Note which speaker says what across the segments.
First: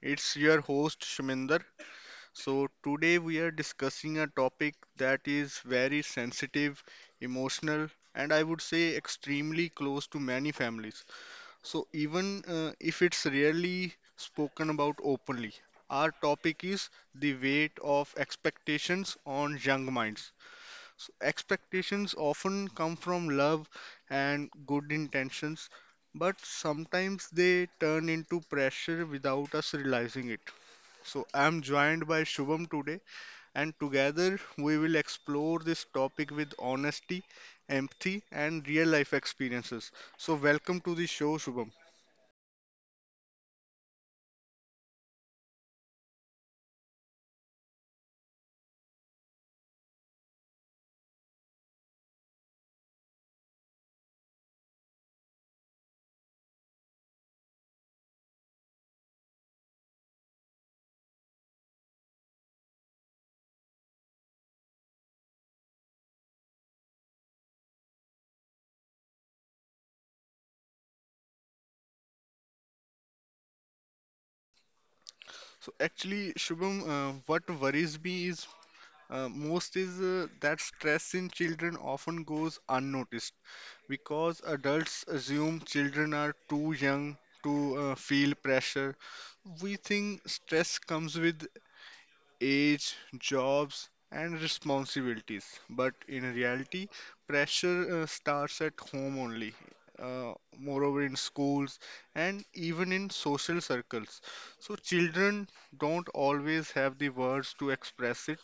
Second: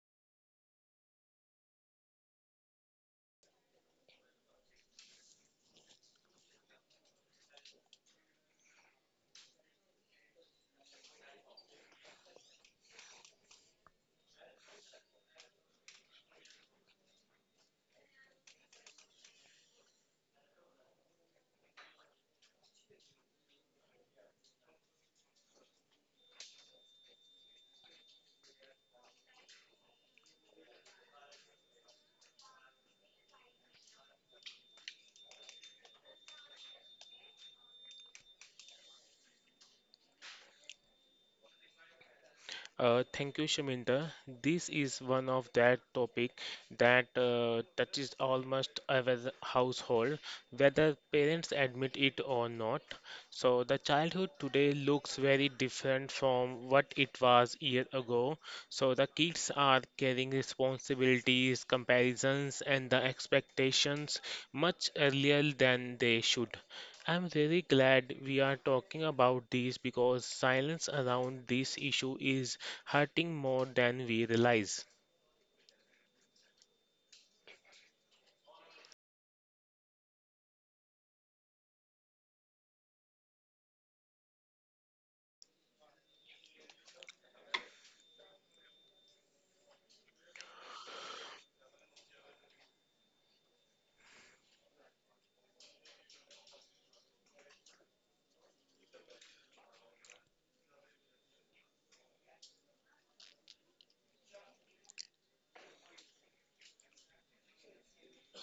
Speaker 1: It's your host Shaminder. So, today we are discussing a topic that is very sensitive, emotional, and I would say extremely close to many families. So, even if it's rarely spoken about openly, our topic is the weight of expectations on young minds. Expectations often come from love and good intentions, but sometimes they turn into pressure without us realizing it. So, I'm joined by Shubham today, and together we will explore this topic with honesty, empathy, and real life experiences. So, welcome to the show, Shubham.
Speaker 2: Thank you, Shaminda. This is one of that topic that touches almost every household, whether parents admit it or not. So the childhood today looks very different from what it was year ago. So the kids are carrying responsibilities, comparisons, and the expectations much earlier than they should. I'm really glad we are talking about these because silence around this issue is hurting more than we realize.
Speaker 1: So, actually, Shubham, what worries me is most is that stress in children often goes unnoticed. Because adults assume children are too young to feel pressure, we think stress comes with age, jobs, and responsibilities. But in reality, pressure starts at home only, uh, moreover, in schools and even in social circles. So, children don't always have the words to express it,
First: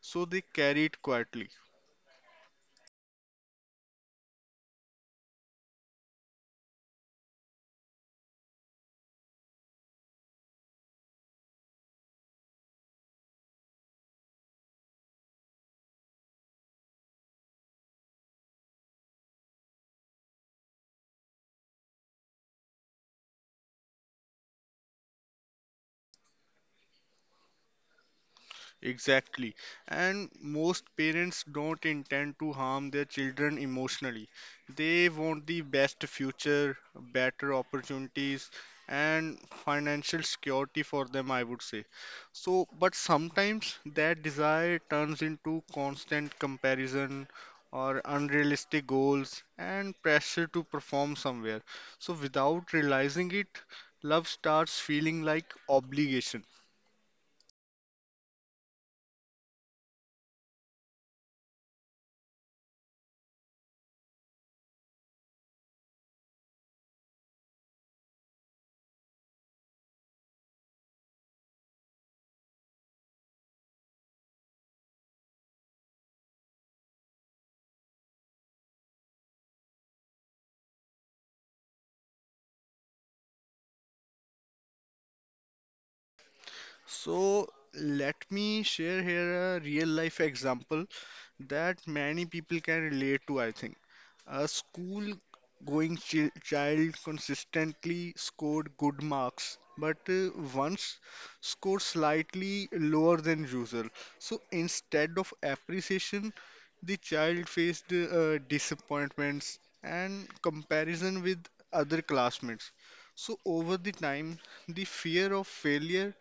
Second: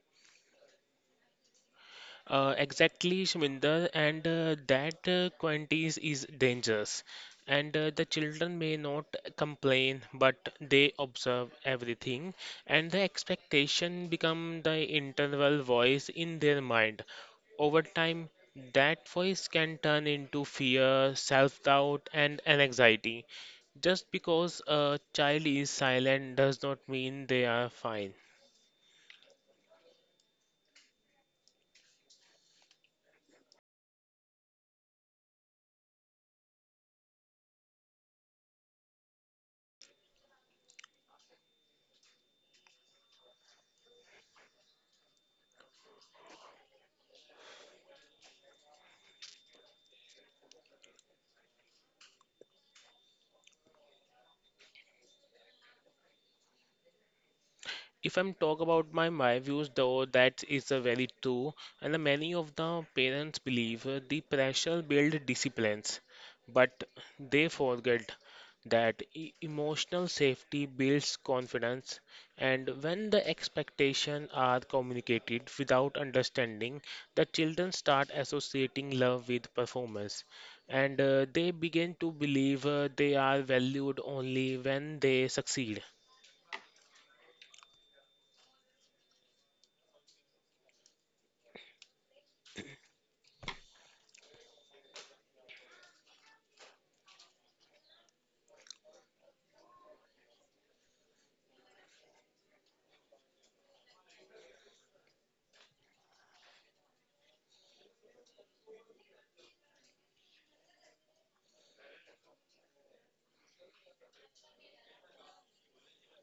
Speaker 1: so they carry it quietly.
Speaker 2: Exactly, Shminder, and that quantities is dangerous. And the children may not complain, but they observe everything, and the expectation become the internal voice in their mind. Over time, that voice can turn into fear, self doubt, and an anxiety. Just because a child is silent does not mean they are fine.
Speaker 1: Exactly. And most parents don't intend to harm their children emotionally. They want the best future, better opportunities, and financial security for them, I would say. So, but sometimes that desire turns into constant comparison or unrealistic goals and pressure to perform somewhere. So, without realizing it, love starts feeling like obligation.
Speaker 2: If I'm talk about my views though that is a very true and the many of the parents believe the pressure build disciplines but they forget that emotional safety builds confidence and when the expectations are communicated without understanding the children start associating love with performance and they begin to believe they are valued only when they succeed.
Speaker 1: So let me share here a real life example that many people can relate to, I think. A school going child consistently scored good marks, but once scored slightly lower than usual. So instead of appreciation, the child faced disappointments and comparison with other classmates. So over the time, the fear of failure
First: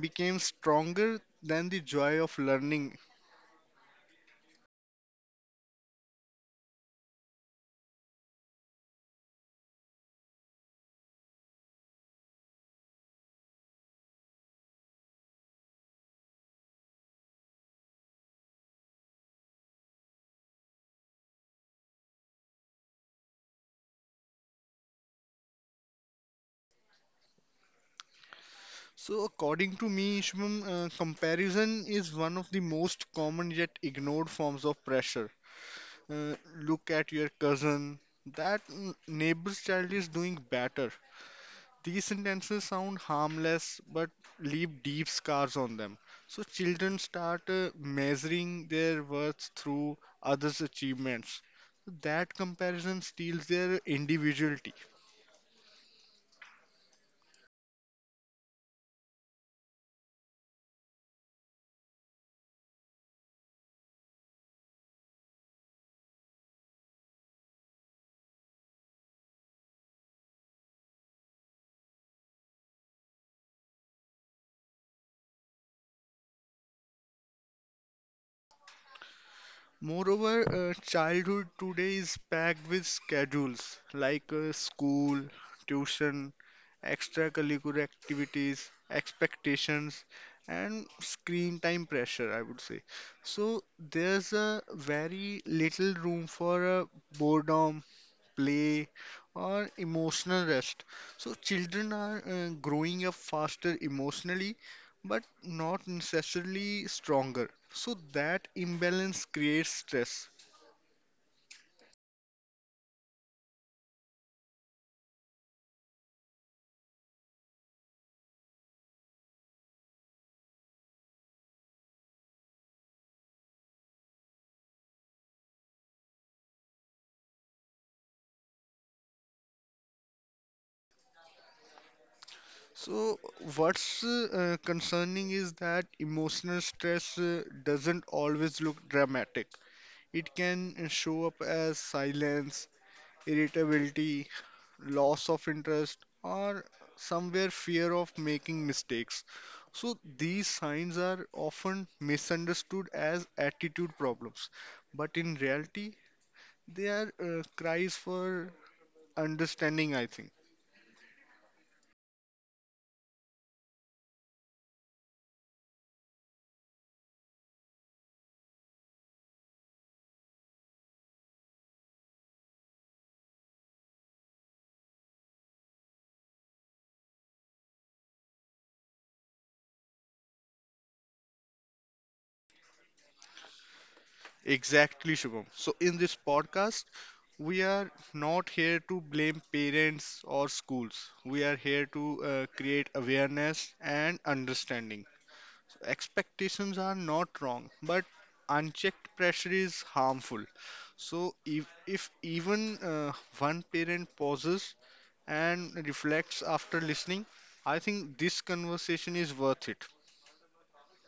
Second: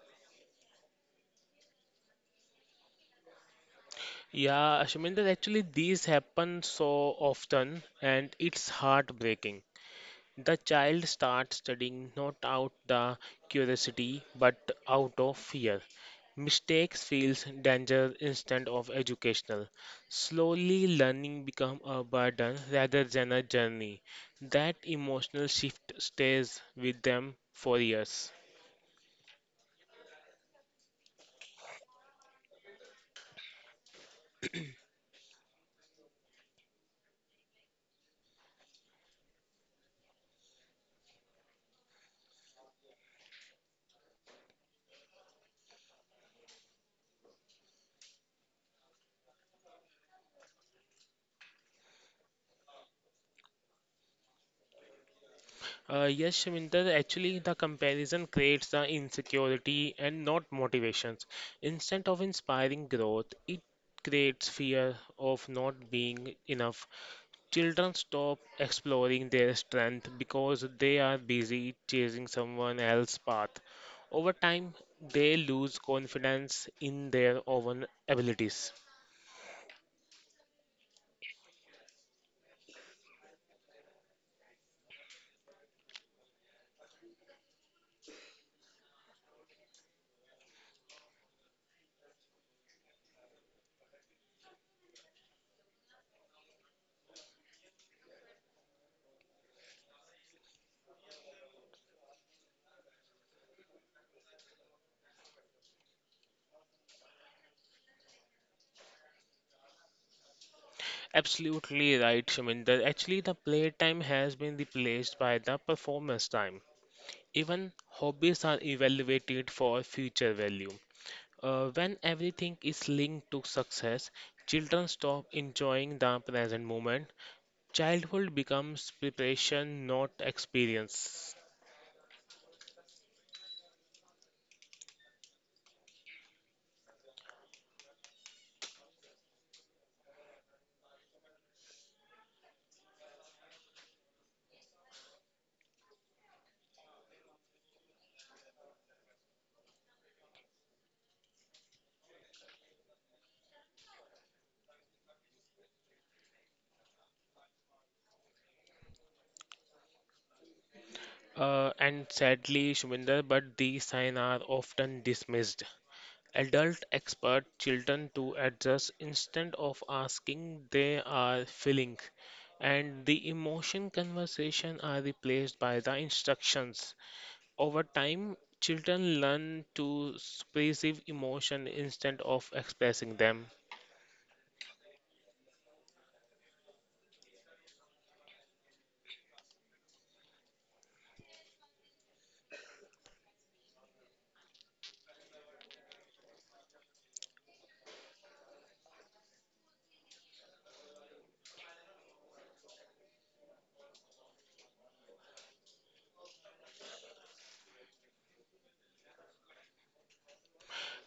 Speaker 1: became stronger than the joy of learning.
Speaker 2: Yeah, Ashminder, actually, these happen so often and it's heartbreaking. The child starts studying not out the curiosity but out of fear. Mistakes feels danger instead of educational. Slowly, learning become a burden rather than a journey. That emotional shift stays with them for years.
Speaker 1: So, according to me, Shubham, comparison is one of the most common yet ignored forms of pressure. Uh, look at your cousin, that neighbor's child is doing better. These sentences sound harmless but leave deep scars on them. So, children start measuring their worth through others' achievements. That comparison steals their individuality.
Speaker 2: Yes, Shminda, actually the comparison creates the insecurity and not motivations. Instead of inspiring growth, it creates fear of not being enough. Children stop exploring their strength because they are busy chasing someone else's path. Over time, they lose confidence in their own abilities.
Speaker 1: Moreover, childhood today is packed with schedules like school, tuition, extracurricular activities, expectations, and screen time pressure, I would say. So, there's a very little room for boredom play, or emotional rest. So children are growing up faster emotionally, but not necessarily stronger. So that imbalance creates stress.
Speaker 2: Absolutely right, Shminder. Actually, the playtime has been replaced by the performance time. Even hobbies are evaluated for future value. When everything is linked to success, children stop enjoying the present moment. Childhood becomes preparation, not experience.
Speaker 1: So what's concerning is that emotional stress doesn't always look dramatic. It can show up as silence, irritability, loss of interest, or somewhere fear of making mistakes. So these signs are often misunderstood as attitude problems, but in reality, they are cries for understanding, I think.
Speaker 2: And sadly, Shuminder, but these signs are often dismissed. Adult expert children to adjust instead of asking, they are feeling, and the emotion conversation are replaced by the instructions. Over time, children learn to suppressive emotion instead of expressing them.
Speaker 1: Exactly, Shubham. So in this podcast, we are not here to blame parents or schools. We are here to create awareness and understanding. Expectations are not wrong, but unchecked pressure is harmful. So if even one parent pauses and reflects after listening, I think this conversation is worth it.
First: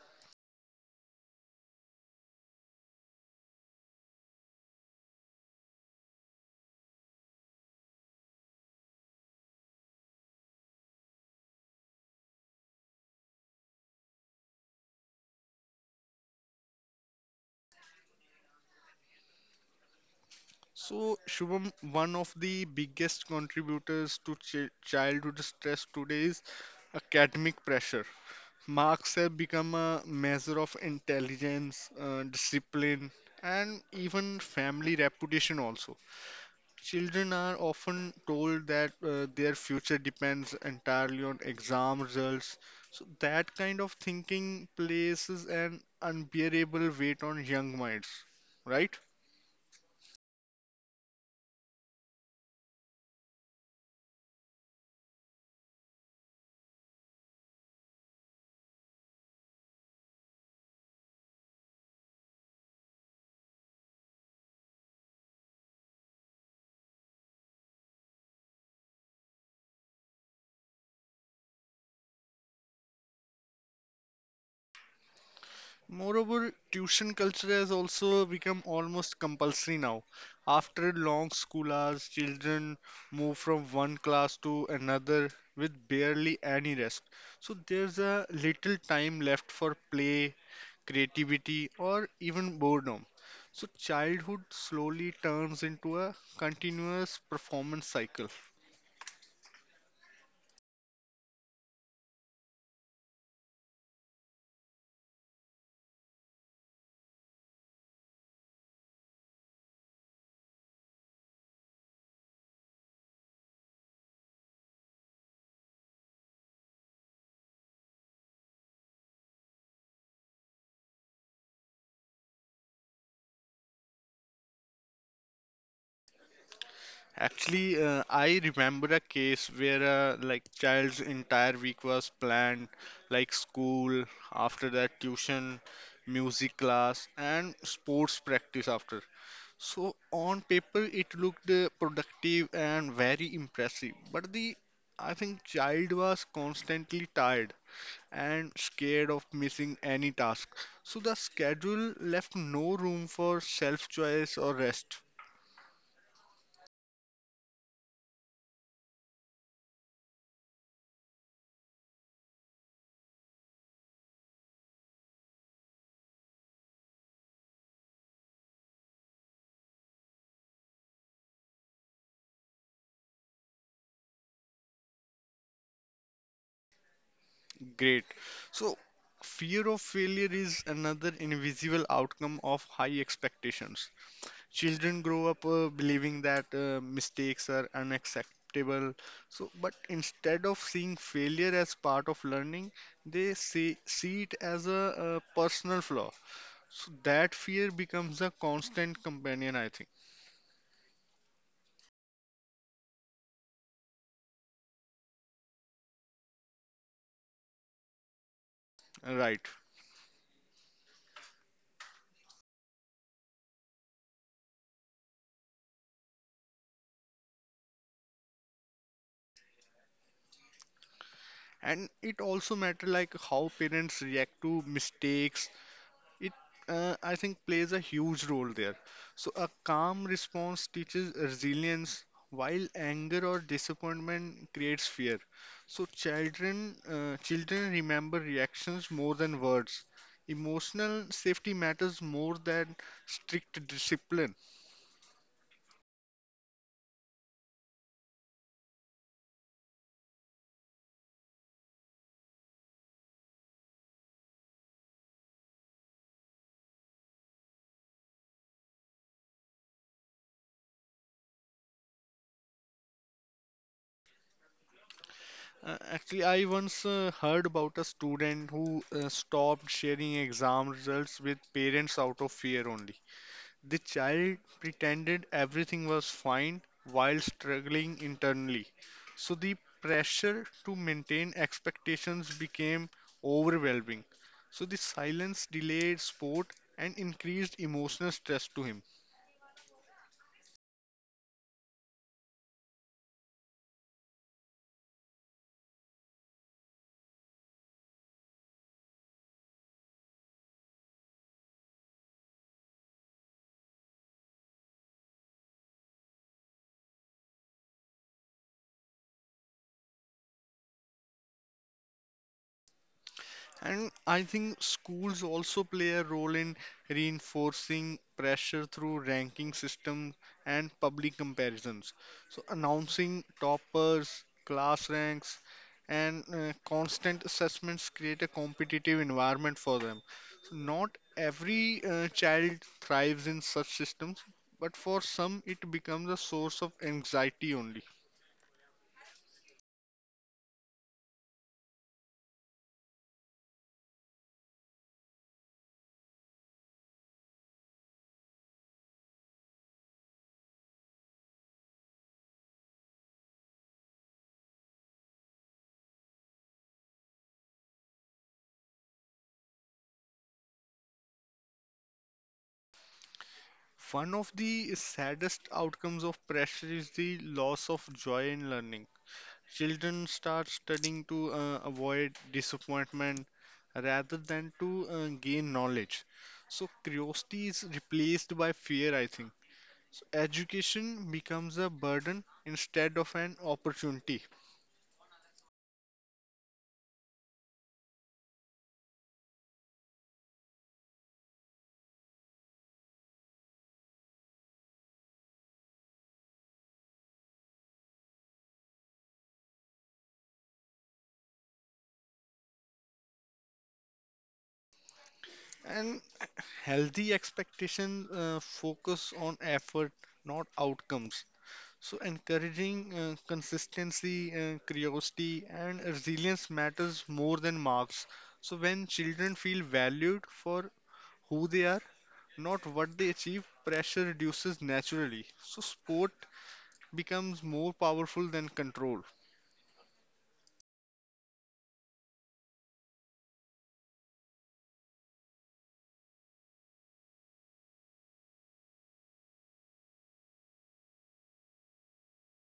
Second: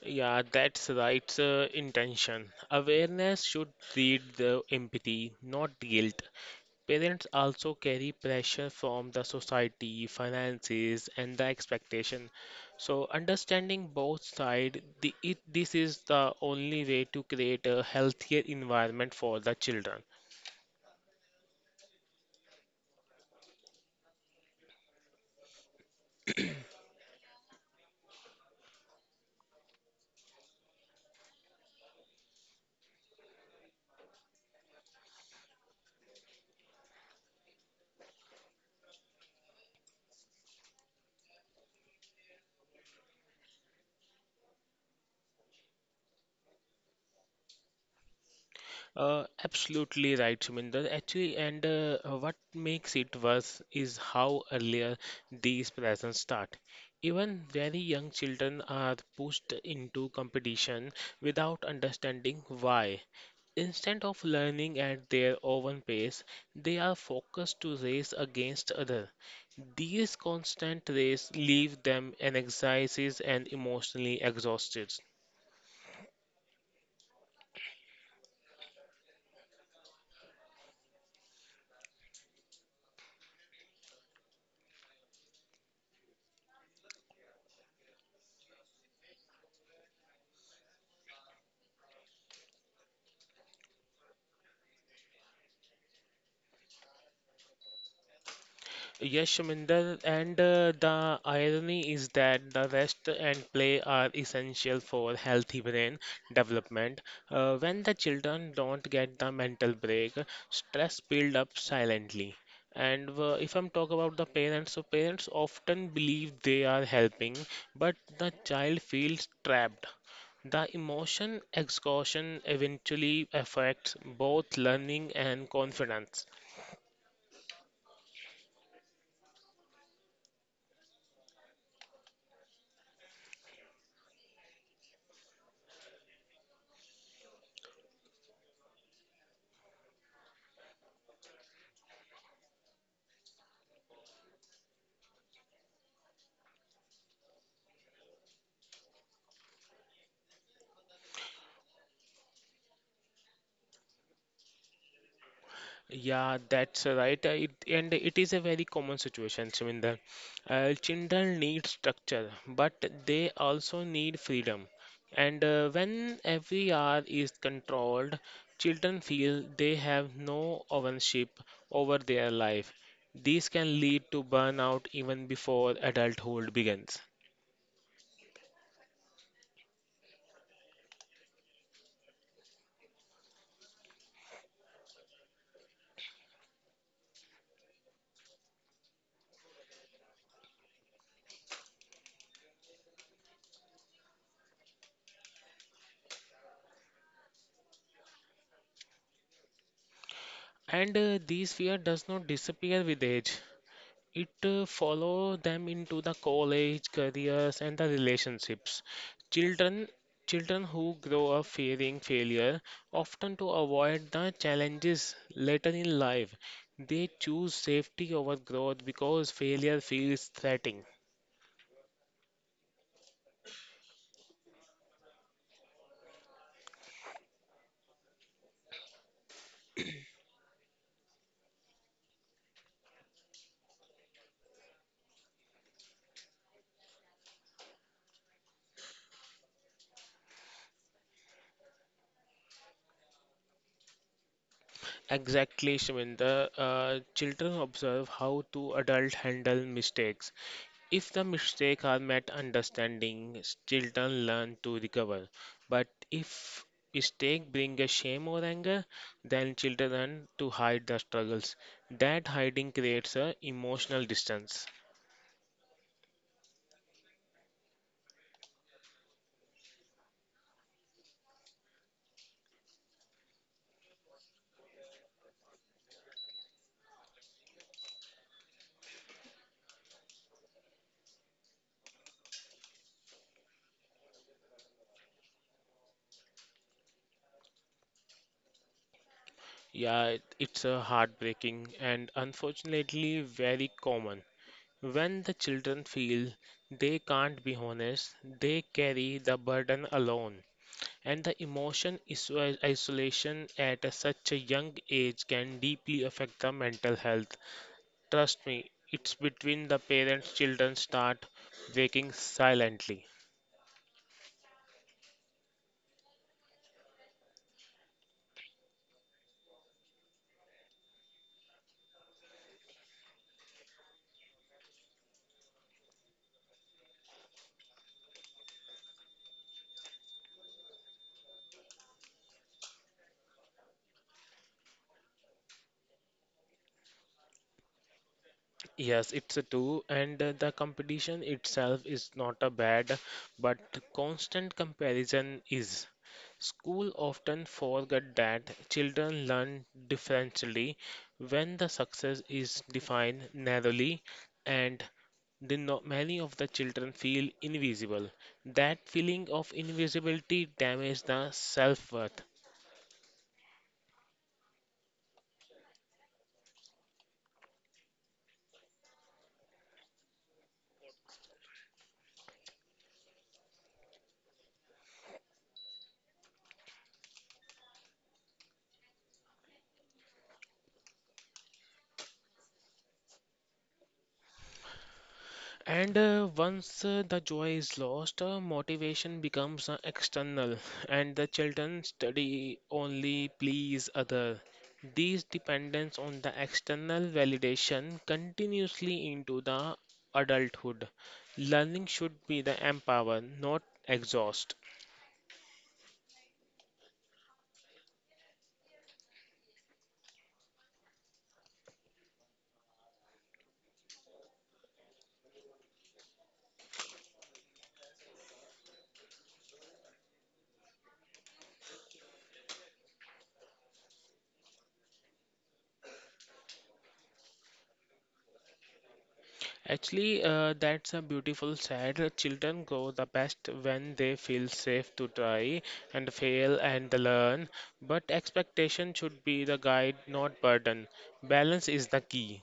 Speaker 2: Yeah, that's right, intention. Awareness should lead the empathy, not guilt. Parents also carry pressure from the society, finances, and the expectation. So, understanding both sides, the, it, this is the only way to create a healthier environment for the children.
Speaker 1: So Shubham, one of the biggest contributors to childhood stress today is academic pressure. Marks have become a measure of intelligence, discipline, and even family reputation also. Children are often told that their future depends entirely on exam results. So that kind of thinking places an unbearable weight on young minds, right?
Speaker 2: Absolutely right, Shuminder. Actually, and what makes it worse is how earlier these presents start. Even very young children are pushed into competition without understanding why. Instead of learning at their own pace, they are focused to race against others. These constant races leave them anxieties and emotionally exhausted.
Speaker 1: Moreover, tuition culture has also become almost compulsory now. After long school hours, children move from one class to another with barely any rest. So there's a little time left for play, creativity, or even boredom. So childhood slowly turns into a continuous performance cycle.
Speaker 2: Yes, Shaminder, and the irony is that the rest and play are essential for healthy brain development. When the children don't get the mental break, stress build up silently. And if I'm talk about the parents, so parents often believe they are helping, but the child feels trapped. The emotion exhaustion eventually affects both learning and confidence.
Speaker 1: Actually, I remember a case where like child's entire week was planned, like school, after that tuition, music class, and sports practice after. So on paper it looked productive and very impressive, but the I think child was constantly tired and scared of missing any task. So the schedule left no room for self-choice or rest.
Speaker 2: Yeah, that's right. And it is a very common situation, Shminder. Children need structure, but they also need freedom. And when every hour is controlled, children feel they have no ownership over their life. This can lead to burnout even before adulthood begins.
Speaker 1: Great. So, fear of failure is another invisible outcome of high expectations. Children grow up believing that mistakes are unacceptable. So, but instead of seeing failure as part of learning, they see it as a, personal flaw. So, that fear becomes a constant companion, I think.
Speaker 2: And this fear does not disappear with age. It follow them into the college, careers, and the relationships.
Speaker 1: Right.
Speaker 2: Children children who grow up fearing failure often to avoid the challenges later in life. They choose safety over growth because failure feels threatening.
Speaker 1: And it also matter like how parents react to mistakes. It, I think, plays a huge role there. So, a calm response teaches resilience, while anger or disappointment creates fear. So, children remember reactions more than words. Emotional safety matters more than strict discipline.
Speaker 2: Exactly, Shweta. Children observe how to adult handle mistakes. If the mistakes are met understanding, children learn to recover. But if mistake bring a shame or anger, then children learn to hide the struggles. That hiding creates a emotional distance.
Speaker 1: Actually, I once heard about a student who stopped sharing exam results with parents out of fear only. The child pretended everything was fine while struggling internally. So the pressure to maintain expectations became overwhelming. So the silence delayed sport and increased emotional stress to him.
Speaker 2: Yeah, it's a heartbreaking and unfortunately very common. When the children feel they can't be honest, they carry the burden alone. And the emotion is isolation at such a young age can deeply affect the mental health. Trust me, it's between the parents children start waking silently.
Speaker 1: And I think schools also play a role in reinforcing pressure through ranking system and public comparisons. So announcing toppers, class ranks, and constant assessments create a competitive environment for them. So not every child thrives in such systems, but for some it becomes a source of anxiety only.
Speaker 2: Yes, it's a two, and the competition itself is not a bad, but constant comparison is. School often forget that children learn differently when the success is defined narrowly, and the many of the children feel invisible. That feeling of invisibility damages the self-worth.
Speaker 1: One of the saddest outcomes of pressure is the loss of joy in learning. Children start studying to avoid disappointment rather than to gain knowledge. So curiosity is replaced by fear, I think. So education becomes a burden instead of an opportunity.
Speaker 2: And once the joy is lost, motivation becomes external, and the children study only please other. These dependence on the external validation continuously into the adulthood. Learning should be the empower, not exhaust.
Speaker 1: And healthy expectations focus on effort, not outcomes. So encouraging consistency, curiosity, and resilience matters more than marks. So when children feel valued for who they are, not what they achieve, pressure reduces naturally. So sport becomes more powerful than control.
Speaker 2: Actually, that's a beautiful side. Children grow the best when they feel safe to try and fail and learn. But expectation should be the guide, not burden. Balance is the key.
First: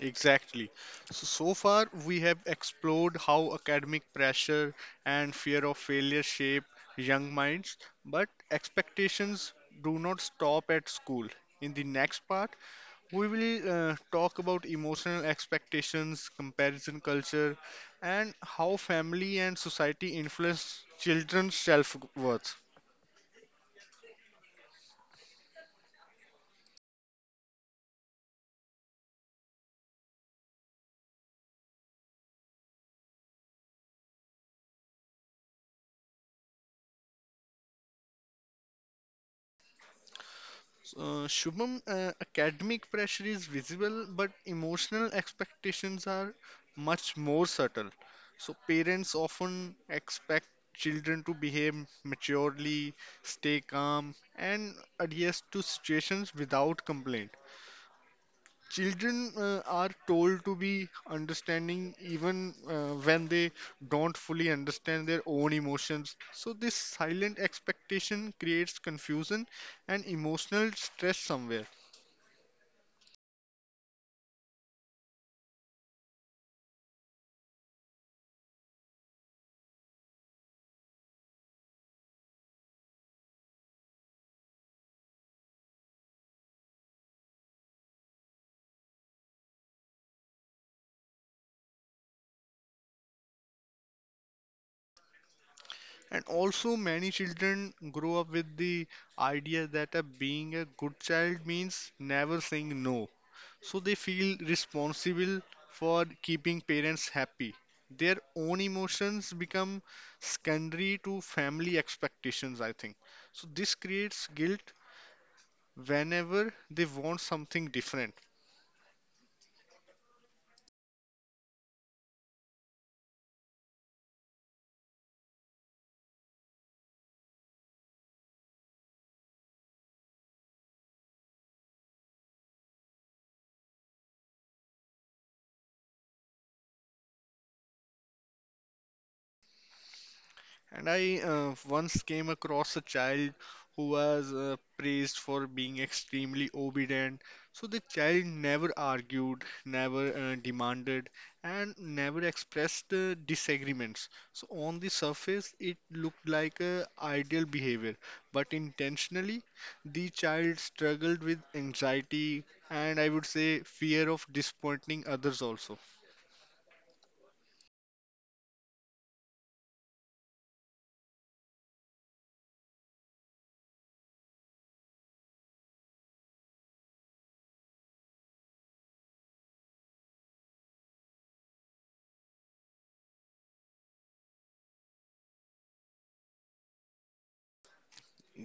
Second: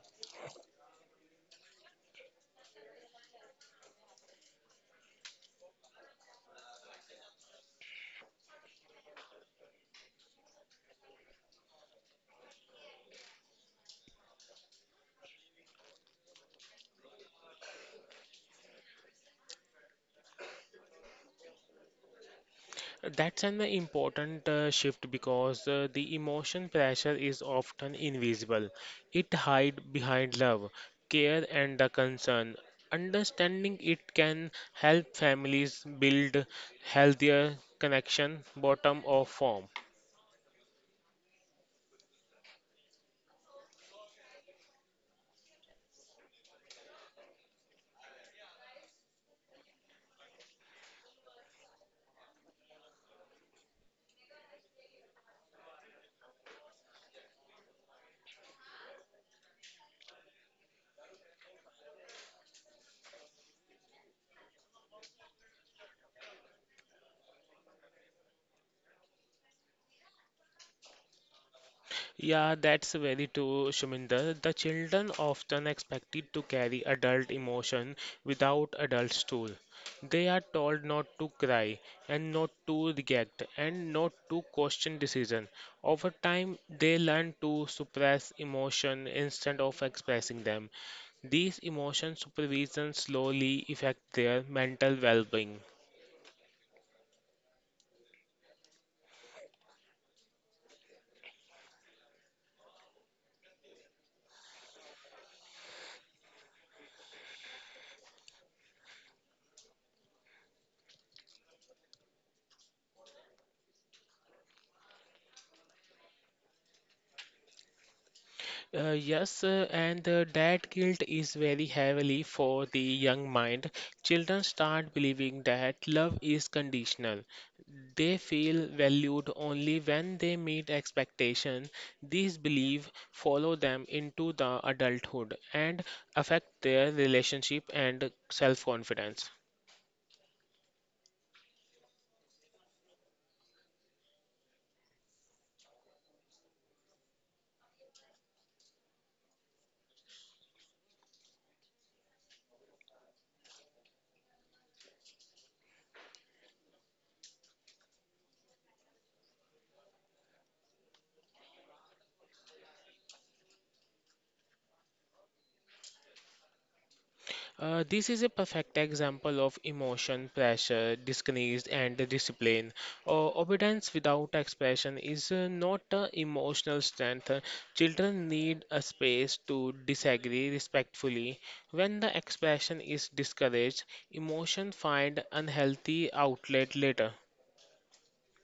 Speaker 1: Exactly. So, so far, we have explored how academic pressure and fear of failure shape young minds, but expectations do not stop at school. In the next part, we will talk about emotional expectations, comparison culture, and how family and society influence children's self worth.
Speaker 2: That's an important shift because the emotion pressure is often invisible. It hides behind love, care, and the concern. Understanding it can help families build healthier connection bottom of form.
Speaker 1: Shubham, academic pressure is visible, but emotional expectations are much more subtle. So, parents often expect children to behave maturely, stay calm, and adhere to situations without complaint. Children are told to be understanding even when they don't fully understand their own emotions. So, this silent expectation creates confusion and emotional stress somewhere.
Speaker 2: Yeah, that's very true, Shuminder. The children often expected to carry adult emotion without adults' tool. They are told not to cry and not to react and not to question decision. Over time, they learn to suppress emotion instead of expressing them. These emotion supervision slowly affect their mental well-being.
Speaker 1: And also, many children grow up with the idea that being a good child means never saying no. So they feel responsible for keeping parents happy. Their own emotions become secondary to family expectations, I think. So this creates guilt whenever they want something different.
Speaker 2: Yes, and that guilt is very heavily for the young mind. Children start believing that love is conditional. They feel valued only when they meet expectation. These beliefs follow them into the adulthood and affect their relationship and self-confidence.
Speaker 1: And I once came across a child who was praised for being extremely obedient. So the child never argued, never demanded, and never expressed disagreements. So on the surface, it looked like a ideal behavior, but intentionally, the child struggled with anxiety and I would say fear of disappointing others also.
Speaker 2: This is a perfect example of emotion, pressure, disguise, and the discipline. Obedience without expression is not emotional strength. Children need a space to disagree respectfully. When the expression is discouraged, emotion find unhealthy outlet later.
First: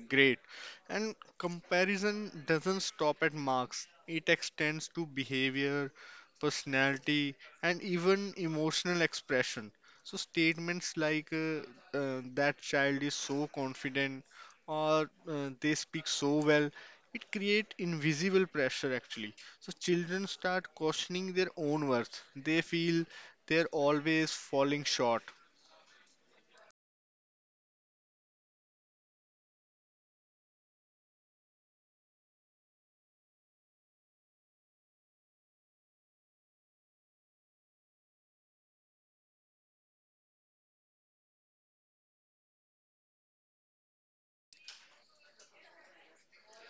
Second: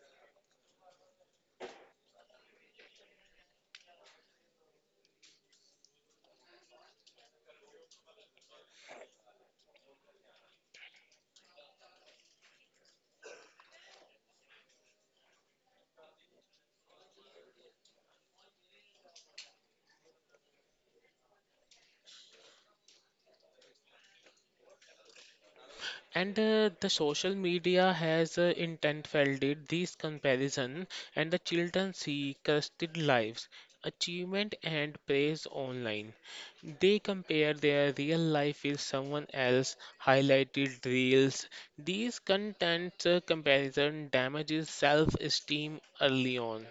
Speaker 1: Great. And comparison doesn't stop at marks, it extends to behavior, personality, and even emotional expression. So, statements like that child is so confident or they speak so well, it create invisible pressure actually. So, children start questioning their own worth, they feel they're always falling short.
Speaker 2: And the social media has intensified these comparison, and the children see crested lives, achievement, and praise online. They compare their real life with someone else highlighted reels. These content comparison damages self-esteem early on.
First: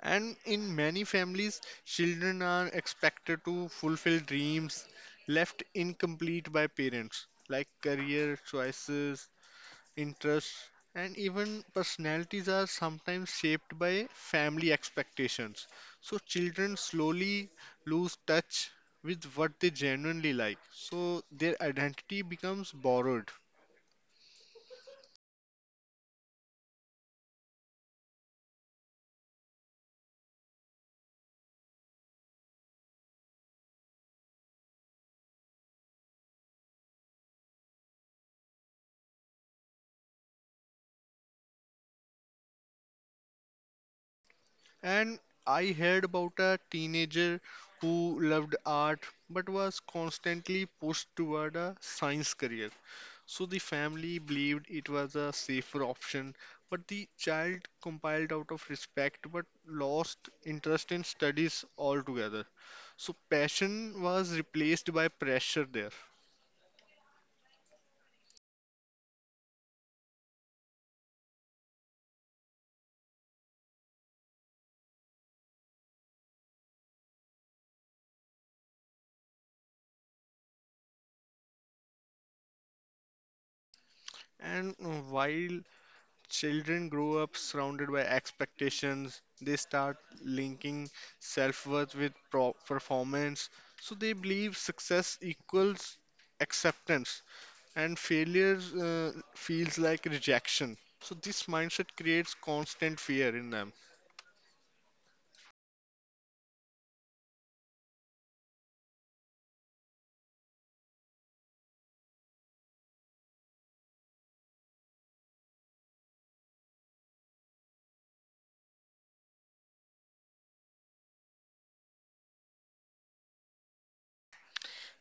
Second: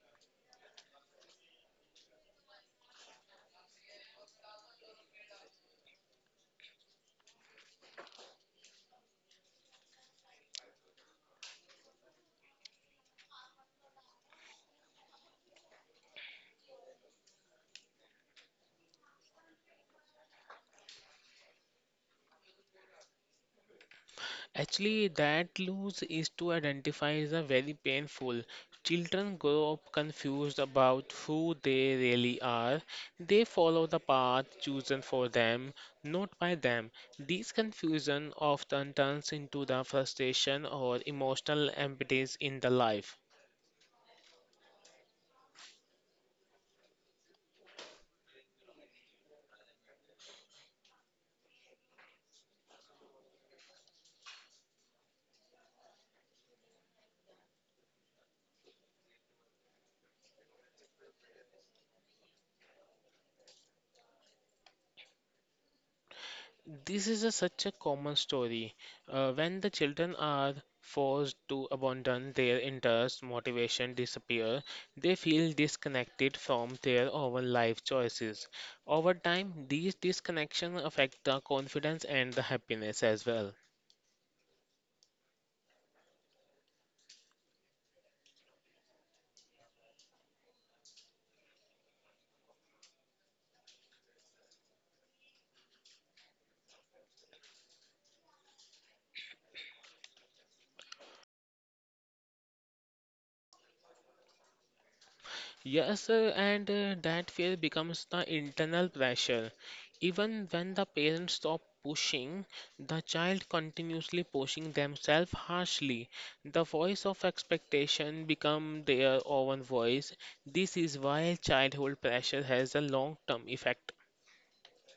Speaker 1: And in many families, children are expected to fulfill dreams left incomplete by parents, like career choices, interests, and even personalities are sometimes shaped by family expectations. So children slowly lose touch with what they genuinely like. So their identity becomes borrowed.
Speaker 2: Actually, that loss is to identify is a very painful. Children grow up confused about who they really are. They follow the path chosen for them, not by them. This confusion often turns into the frustration or emotional emptiness in the life.
Speaker 1: And I heard about a teenager who loved art but was constantly pushed toward a science career. So the family believed it was a safer option, but the child compiled out of respect but lost interest in studies altogether. So passion was replaced by pressure there.
Speaker 2: This is a, such a common story. When the children are forced to abandon their interests, motivation disappear. They feel disconnected from their own life choices. Over time, these disconnections affect the confidence and the happiness as well.
Speaker 1: And while Children grow up surrounded by expectations. They start linking self worth with performance. So they believe success equals acceptance and failure feels like rejection. So this mindset creates constant fear in them.
Speaker 2: Yes, and that fear becomes the internal pressure. Even when the parents stop pushing, the child continuously pushing themselves harshly. The voice of expectation become their own voice. This is why childhood pressure has a long-term effect.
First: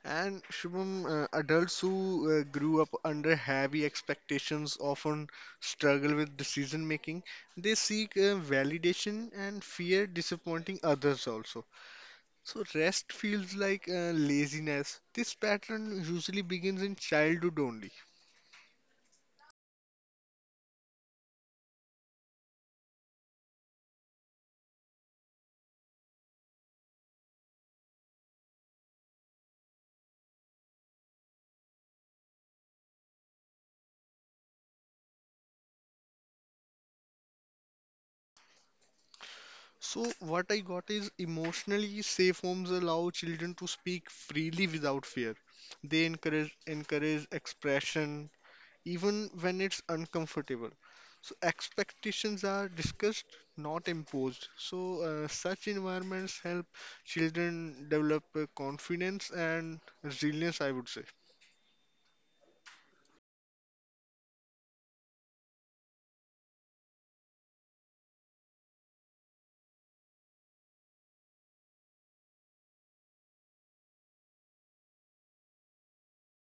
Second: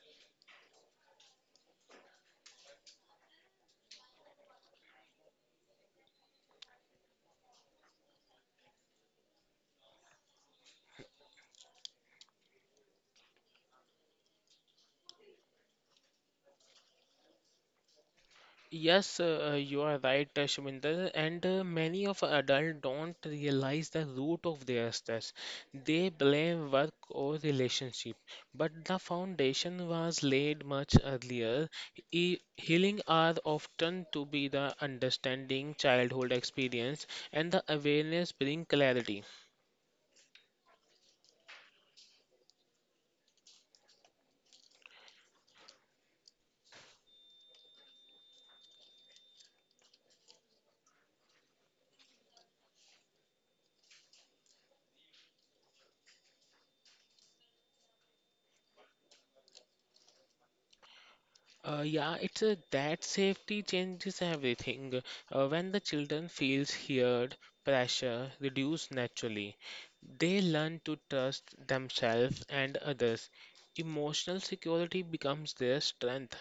Speaker 1: And Shubham, adults who grew up under heavy expectations often struggle with decision making. They seek validation and fear disappointing others also. So rest feels like laziness. This pattern usually begins in childhood only.
Speaker 2: Yes, you are right, Shminder, and many of adults don't realize the root of their stress. They blame work or relationship, but the foundation was laid much earlier. E healing are often to be the understanding childhood experience, and the awareness bring clarity.
Speaker 1: So what I got is emotionally safe homes allow children to speak freely without fear. They encourage expression even when it's uncomfortable. So expectations are discussed, not imposed. So such environments help children develop confidence and resilience, I would say.
Speaker 2: Yeah, it's a, that safety changes everything. When the children feels heard, pressure reduce naturally. They learn to trust themselves and others. Emotional security becomes their strength.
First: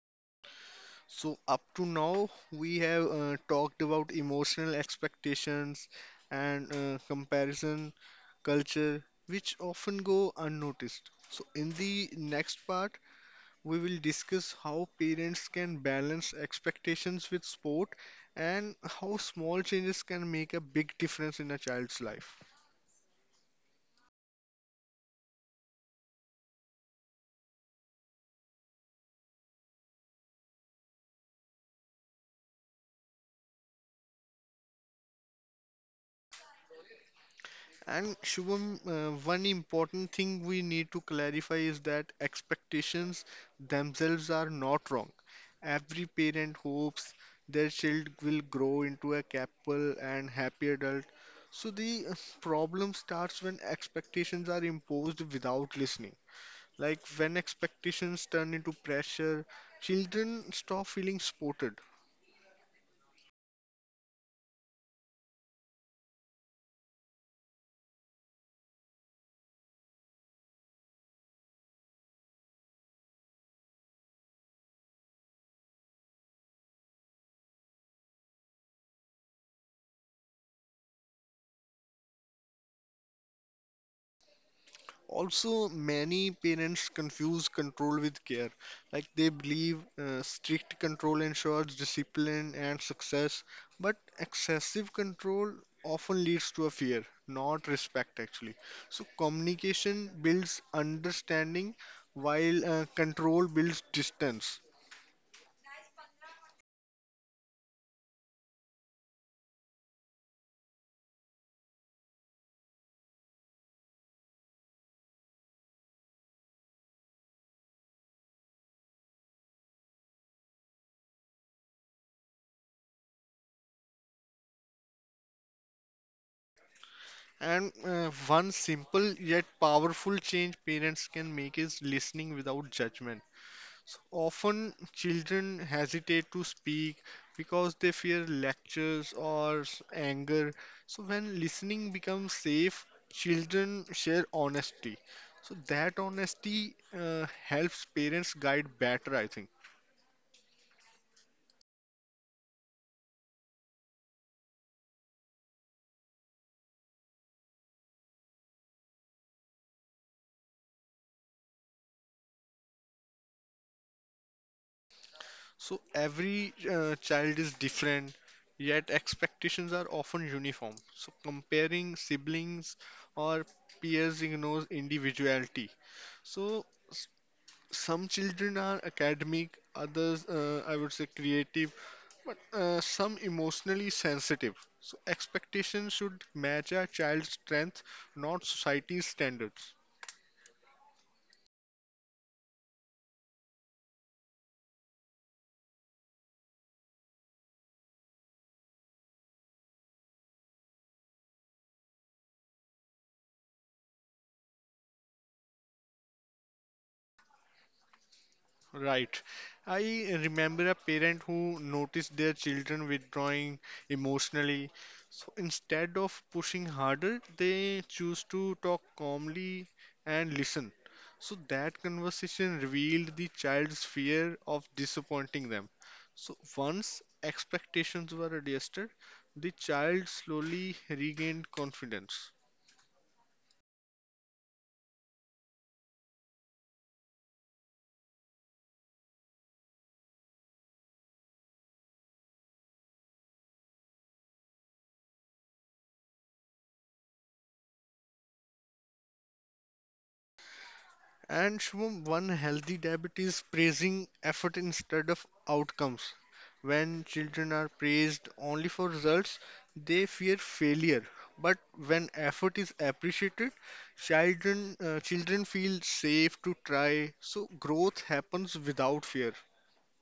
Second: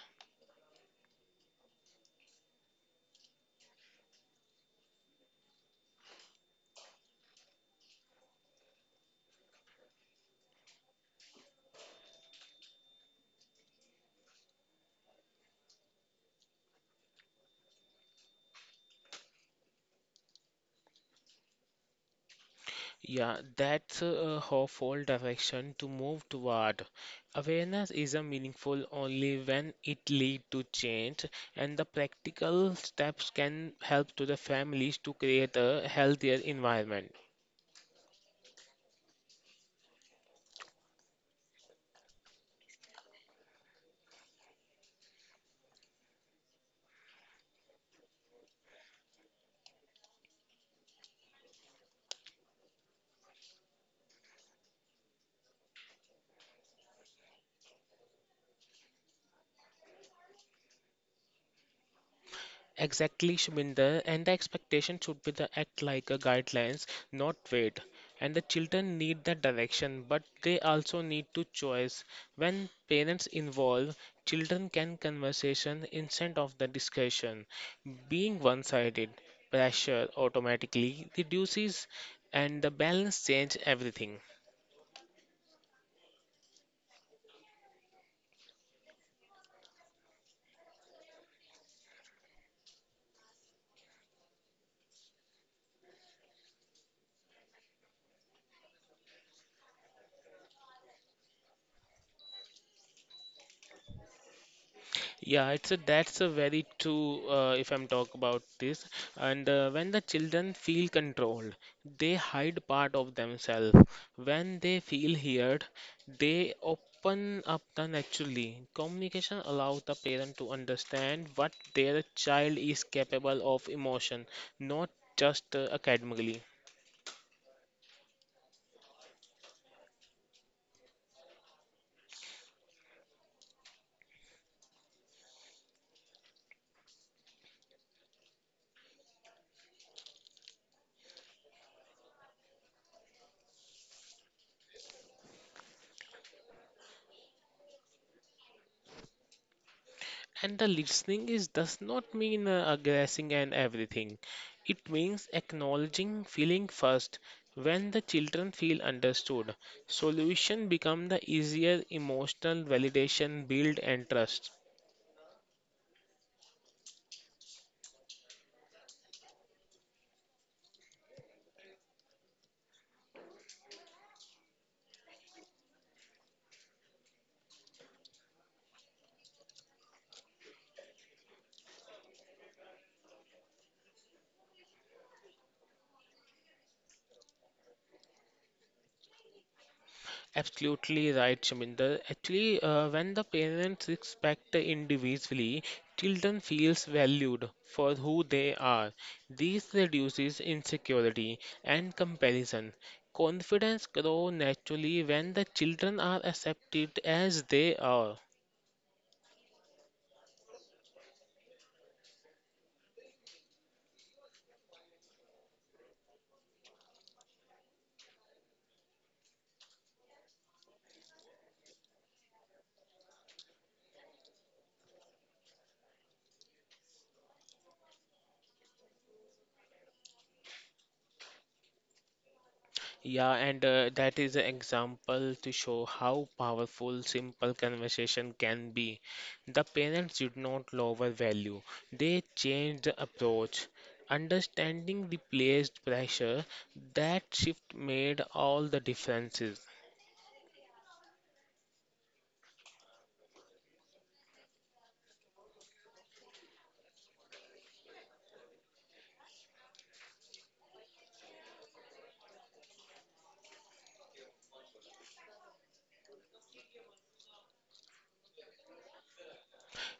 Speaker 1: So, up to now, we have talked about emotional expectations and comparison culture, which often go unnoticed. So, in the next part, we will discuss how parents can balance expectations with sport and how small changes can make a big difference in a child's life.
Speaker 2: Yeah, that's a, hopeful direction to move toward. Awareness is a meaningful only when it leads to change, and the practical steps can help to the families to create a healthier environment.
Speaker 1: And Shubham, one important thing we need to clarify is that expectations themselves are not wrong. Every parent hopes their child will grow into a capable and happy adult. So the problem starts when expectations are imposed without listening. Like when expectations turn into pressure, children stop feeling supported.
Speaker 2: Exactly, Shminder, and the expectation should be the act like a guidelines, not weight. And the children need the direction, but they also need to choice. When parents involve, children can conversation instead of the discussion. Being one-sided, pressure automatically reduces, and the balance change everything.
Speaker 1: Also, many parents confuse control with care. Like they believe strict control ensures discipline and success, but excessive control often leads to a fear, not respect actually. So, communication builds understanding while control builds distance.
Speaker 2: Yeah, it's a that's a very true if I'm talk about this. And when the children feel controlled, they hide part of themselves. When they feel heard, they open up the naturally. Communication allows the parent to understand what their child is capable of emotion, not just academically.
Speaker 1: And one simple yet powerful change parents can make is listening without judgment. So often children hesitate to speak because they fear lectures or anger. So when listening becomes safe, children share honesty. So that honesty helps parents guide better, I think.
Speaker 2: And the listening is does not mean aggressing and everything. It means acknowledging feeling first. When the children feel understood, solution become the easier emotional validation build and trust.
Speaker 1: So every child is different, yet expectations are often uniform. So comparing siblings or peers ignores individuality. So some children are academic, others I would say creative, but some emotionally sensitive, so expectations should match a child's strength, not society's standards.
Speaker 2: Absolutely right, Shaminder. Actually, when the parents respect the individually, children feels valued for who they are. This reduces insecurity and comparison. Confidence grows naturally when the children are accepted as they are.
Speaker 1: Right. I remember a parent who noticed their children withdrawing emotionally. So instead of pushing harder, they choose to talk calmly and listen. So that conversation revealed the child's fear of disappointing them. So once expectations were adjusted, the child slowly regained confidence.
Speaker 2: Yeah, and that is an example to show how powerful simple conversation can be. The parents did not lower value, they changed the approach. Understanding replaced pressure, that shift made all the differences.
Speaker 1: And Shubham, one healthy debate is praising effort instead of outcomes. When children are praised only for results, they fear failure. But when effort is appreciated, children feel safe to try. So growth happens without fear.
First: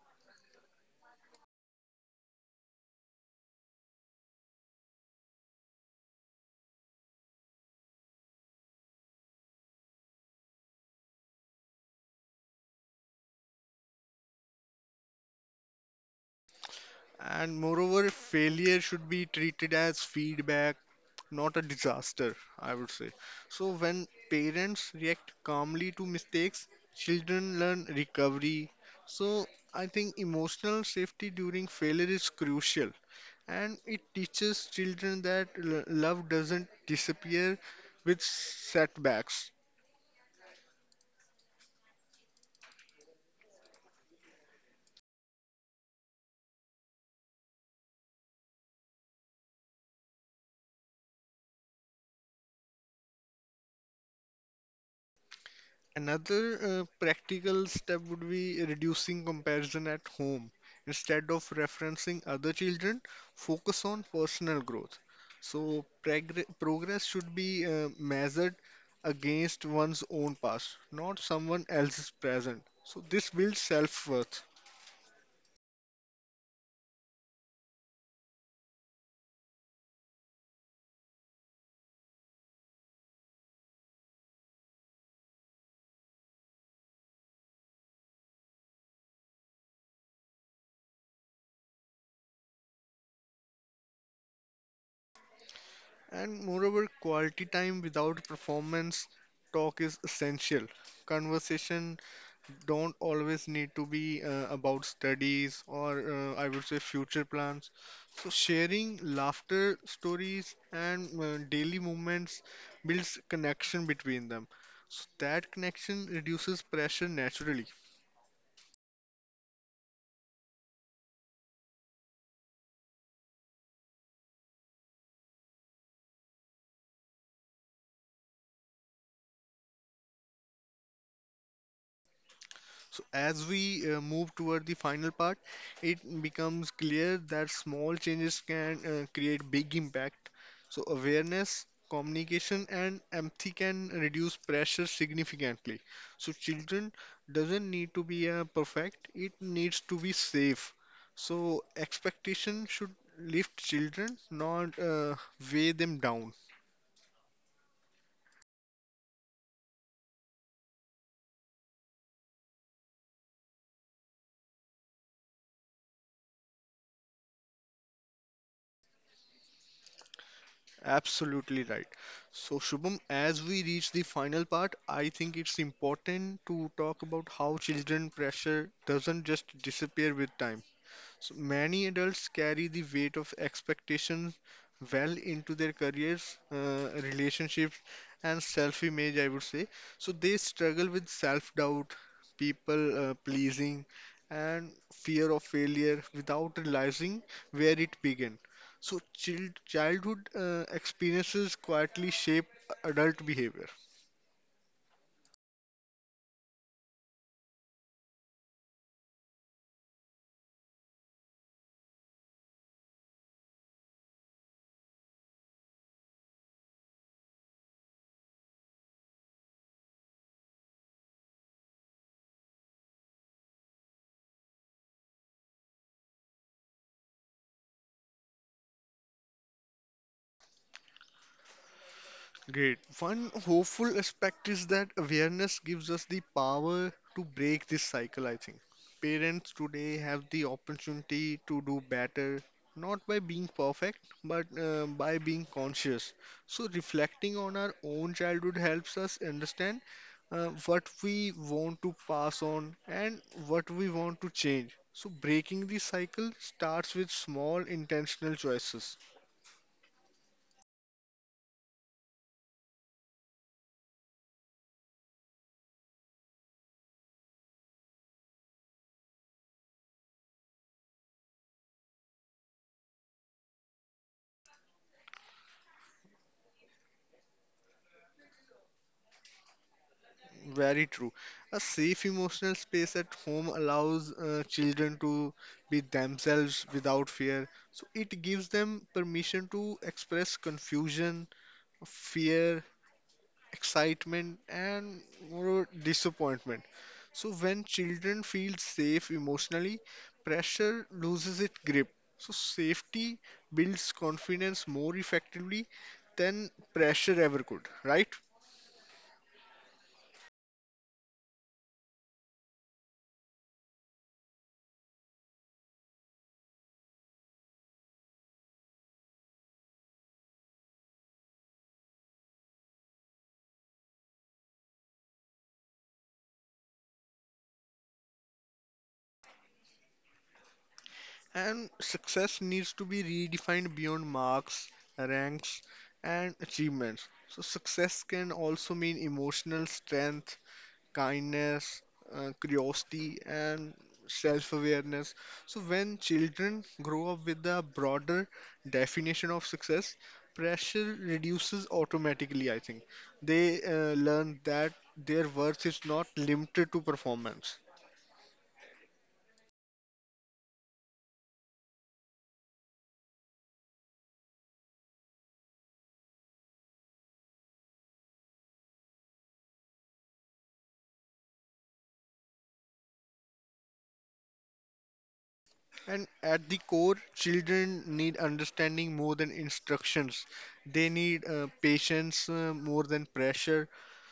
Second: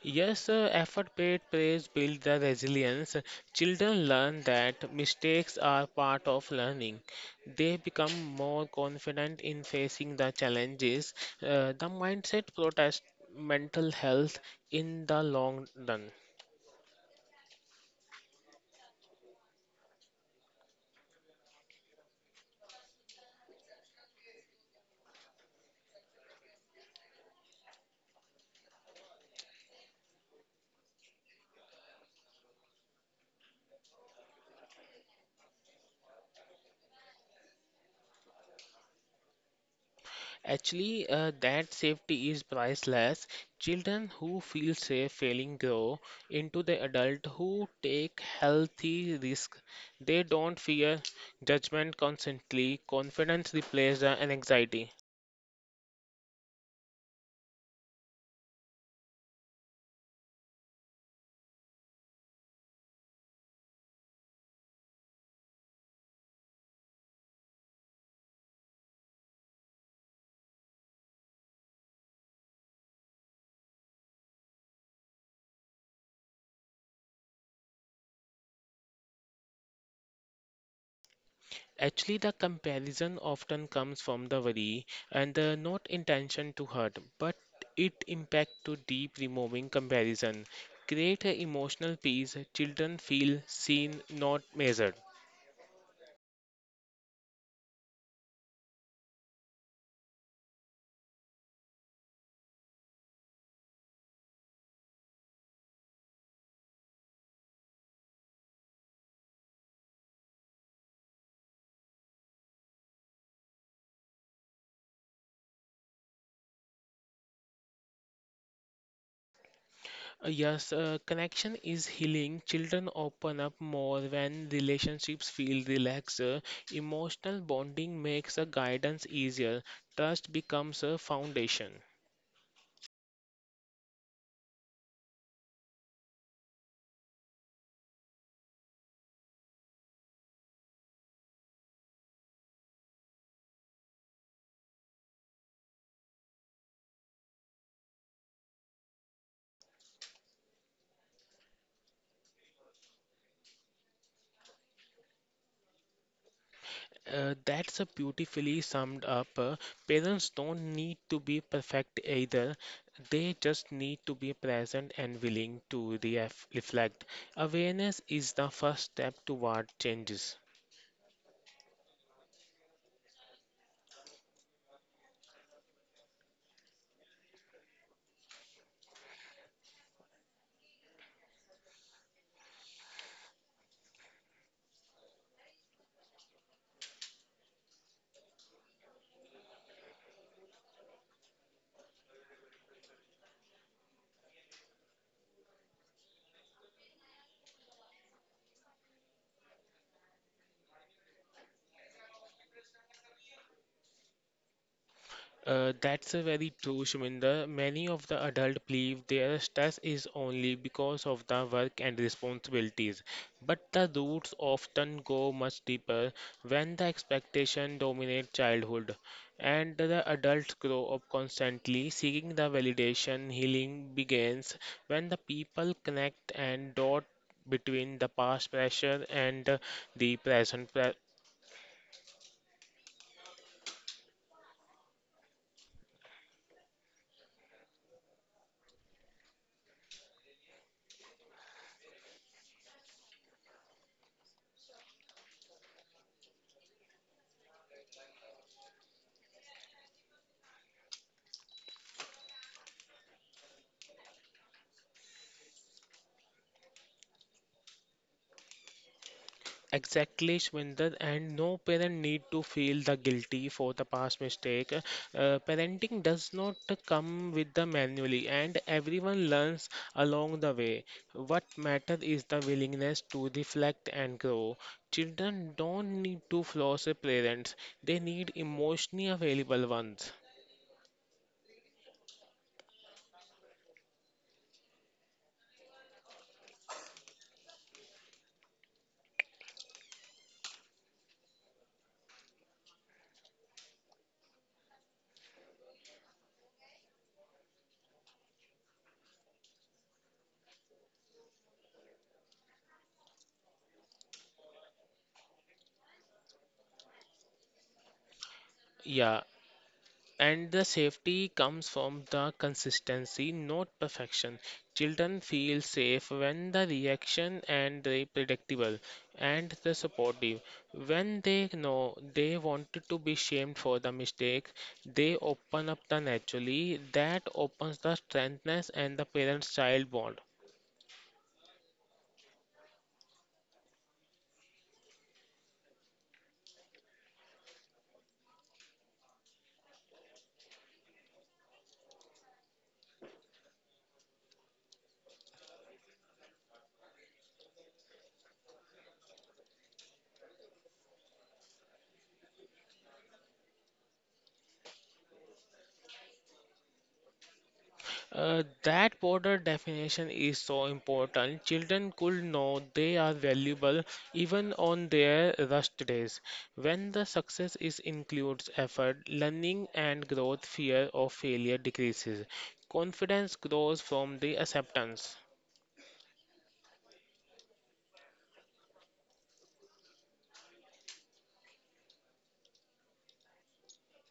Speaker 2: Yes, effort paid praise build the resilience. Children learn that mistakes are part of learning. They become more confident in facing the challenges. The mindset protects mental health in the long run.
Speaker 1: And moreover, failure should be treated as feedback, not a disaster, I would say. So, when parents react calmly to mistakes, children learn recovery. So, I think emotional safety during failure is crucial, and it teaches children that love doesn't disappear with setbacks.
Speaker 2: Actually, that safety is priceless. Children who feel safe failing grow into the adult who take healthy risk. They don't fear judgment constantly. Confidence replaces the anxiety.
Speaker 1: Another practical step would be reducing comparison at home. Instead of referencing other children, focus on personal growth. So, progress should be measured against one's own past, not someone else's present. So, this builds self worth.
Speaker 2: Actually, the comparison often comes from the worry and the not intention to hurt, but it impact to deep removing comparison. Create a emotional peace. Children feel seen, not measured.
Speaker 1: And moreover, quality time without performance talk is essential. Conversation don't always need to be about studies or I would say future plans. So sharing laughter stories and daily moments builds connection between them. So that connection reduces pressure naturally.
Speaker 2: Yes, connection is healing. Children open up more when relationships feel relaxed. Emotional bonding makes a guidance easier. Trust becomes a foundation.
Speaker 1: So as we move toward the final part, it becomes clear that small changes can create big impact. So awareness, communication, and empathy can reduce pressure significantly. So children doesn't need to be perfect; it needs to be safe. So expectation should lift children, not weigh them down.
Speaker 2: That's a beautifully summed up. Parents don't need to be perfect either. They just need to be present and willing to reflect. Awareness is the first step toward changes.
Speaker 1: Absolutely right. So, Shubham, as we reach the final part, I think it's important to talk about how children pressure doesn't just disappear with time. So many adults carry the weight of expectations well into their careers, relationships, and self-image, I would say. So they struggle with self-doubt, people pleasing, and fear of failure without realizing where it began. So childhood experiences quietly shape adult behavior.
Speaker 2: That's a very true, Shuminder. Many of the adults believe their stress is only because of the work and responsibilities, but the roots often go much deeper when the expectation dominate childhood, and the adults grow up constantly seeking the validation. Healing begins when the people connect and dot between the past pressure and the present.
Speaker 1: Great. One hopeful aspect is that awareness gives us the power to break this cycle, I think. Parents today have the opportunity to do better, not by being perfect, but by being conscious. So, reflecting on our own childhood helps us understand what we want to pass on and what we want to change. So, breaking the cycle starts with small intentional choices.
Speaker 2: Exactly, Shwinder, and no parent need to feel the guilty for the past mistake. Parenting does not come with the manually, and everyone learns along the way. What matters is the willingness to reflect and grow. Children don't need to floss a parents; they need emotionally available ones.
Speaker 1: Very true. A safe emotional space at home allows children to be themselves without fear. So it gives them permission to express confusion, fear, excitement, and moreover, disappointment. So when children feel safe emotionally, pressure loses its grip. So safety builds confidence more effectively than pressure ever could, right?
Speaker 2: Yeah, and the safety comes from the consistency, not perfection. Children feel safe when the reaction and the predictable and the supportive. When they know they wanted to be shamed for the mistake, they open up the naturally. That opens the strengthness and the parent-child bond.
Speaker 1: And success needs to be redefined beyond marks, ranks, and achievements. So, success can also mean emotional strength, kindness, curiosity, and self awareness. So, when children grow up with a broader definition of success, pressure reduces automatically, I think. They learn that their worth is not limited to performance.
Speaker 2: That border definition is so important. Children could know they are valuable even on their rust days. When the success is includes effort, learning and growth, fear of failure decreases. Confidence grows from the acceptance.
Speaker 1: And at the core, children need understanding more than instructions. They need patience more than pressure.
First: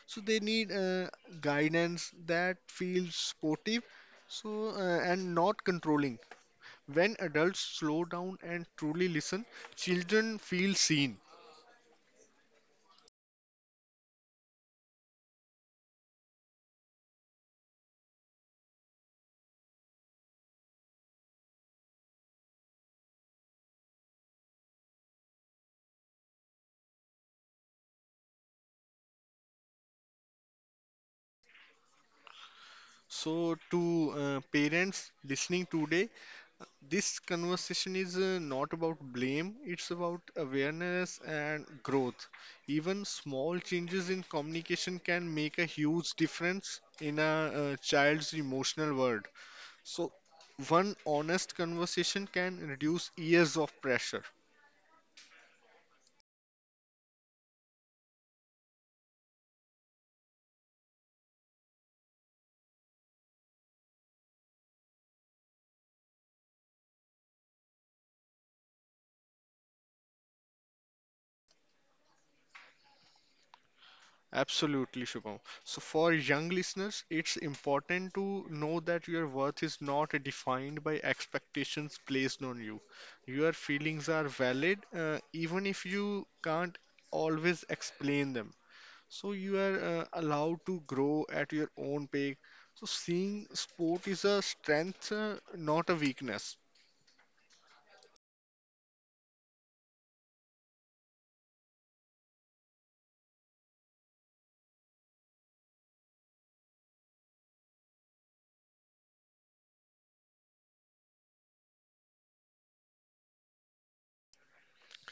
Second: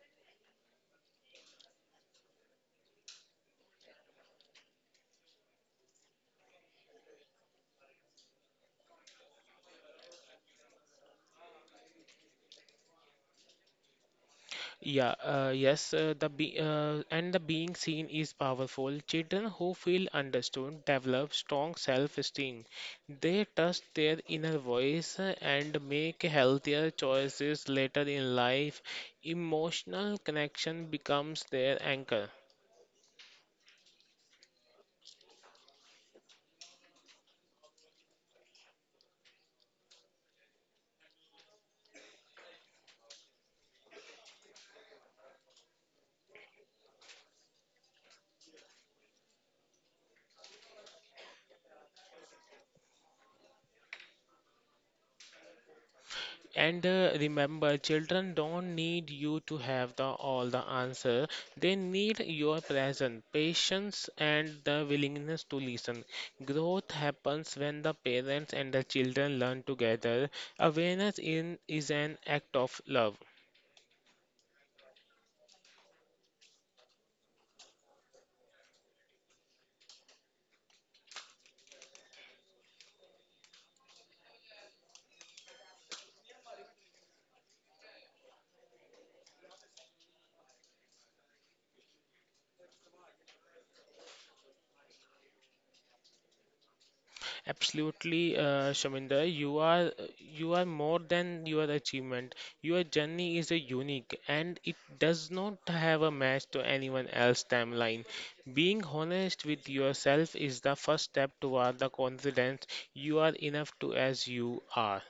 Speaker 1: So they need guidance that feels supportive, so and not controlling. When adults slow down and truly listen, children feel seen.
Speaker 2: Yeah, yes, the be And the being seen is powerful. Children who feel understood develop strong self-esteem. They trust their inner voice and make healthier choices later in life. Emotional connection becomes their anchor.
Speaker 1: So to parents listening today, this conversation is not about blame, it's about awareness and growth. Even small changes in communication can make a huge difference in a child's emotional world. So, one honest conversation can reduce years of pressure.
Speaker 2: And remember, children don't need you to have the all the answer. They need your presence, patience, and the willingness to listen. Growth happens when the parents and the children learn together. Awareness in is an act of love.
Speaker 1: Absolutely, Shubham. So, for young listeners, it's important to know that your worth is not defined by expectations placed on you. Your feelings are valid, even if you can't always explain them. So, you are allowed to grow at your own pace. So, seeing sport is a strength, not a weakness.
Speaker 2: Absolutely, Shaminder, you are more than your achievement. Your journey is a unique, and it does not have a match to anyone else's timeline. Being honest with yourself is the first step toward the confidence you are enough to as you are.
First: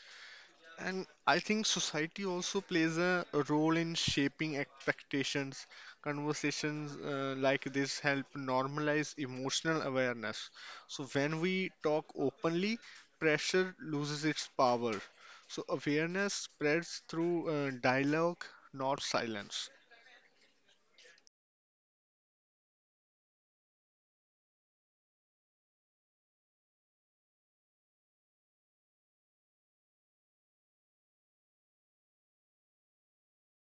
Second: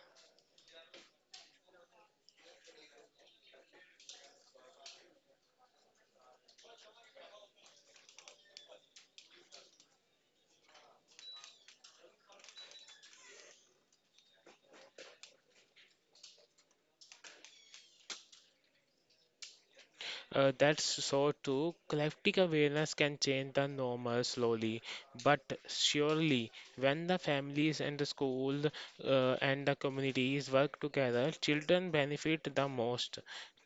Speaker 1: And I think society also plays a role in shaping expectations. Conversations like this help normalize emotional awareness. So when we talk openly, pressure loses its power. So awareness spreads through dialogue, not silence.
Speaker 2: That's so too. Collective awareness can change the normal slowly, but surely. When the families and the school and the communities work together, children benefit the most.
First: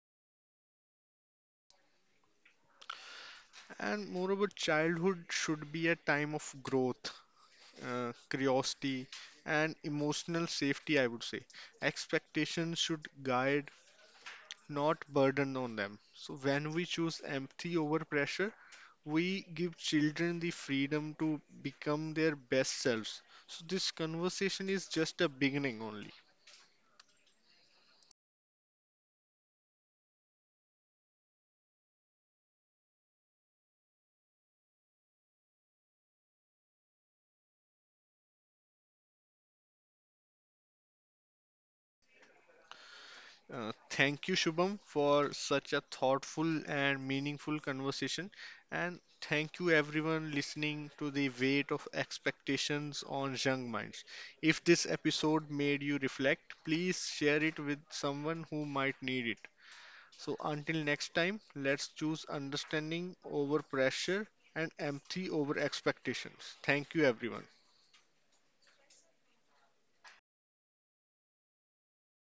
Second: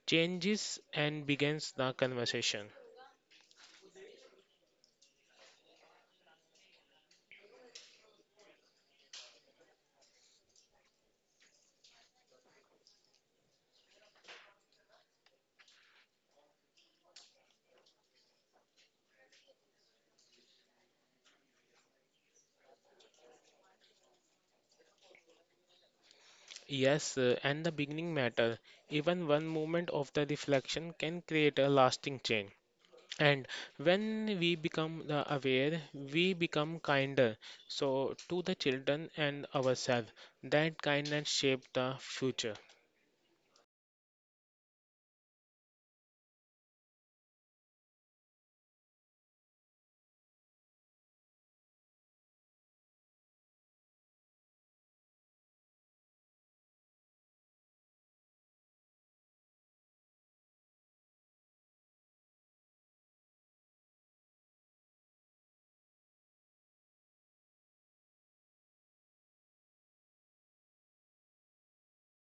Speaker 2: Changes and begins the conversation.
Speaker 1: And moreover, childhood should be a time of growth, curiosity, and emotional safety, I would say. Expectations should guide, not burden on them. So when we choose empathy over pressure, we give children the freedom to become their best selves. So this conversation is just a beginning only.
Speaker 2: Yes, and the beginning matter. Even one moment of the reflection can create a lasting change. And when we become the aware, we become kinder. So to the children and ourselves, that kindness shape the future.
Speaker 1: Thank you, Shubham, for such a thoughtful and meaningful conversation. And thank you, everyone, listening to the weight of expectations on young minds. If this episode made you reflect, please share it with someone who might need it. So until next time, let's choose understanding over pressure and empathy over expectations. Thank you, everyone.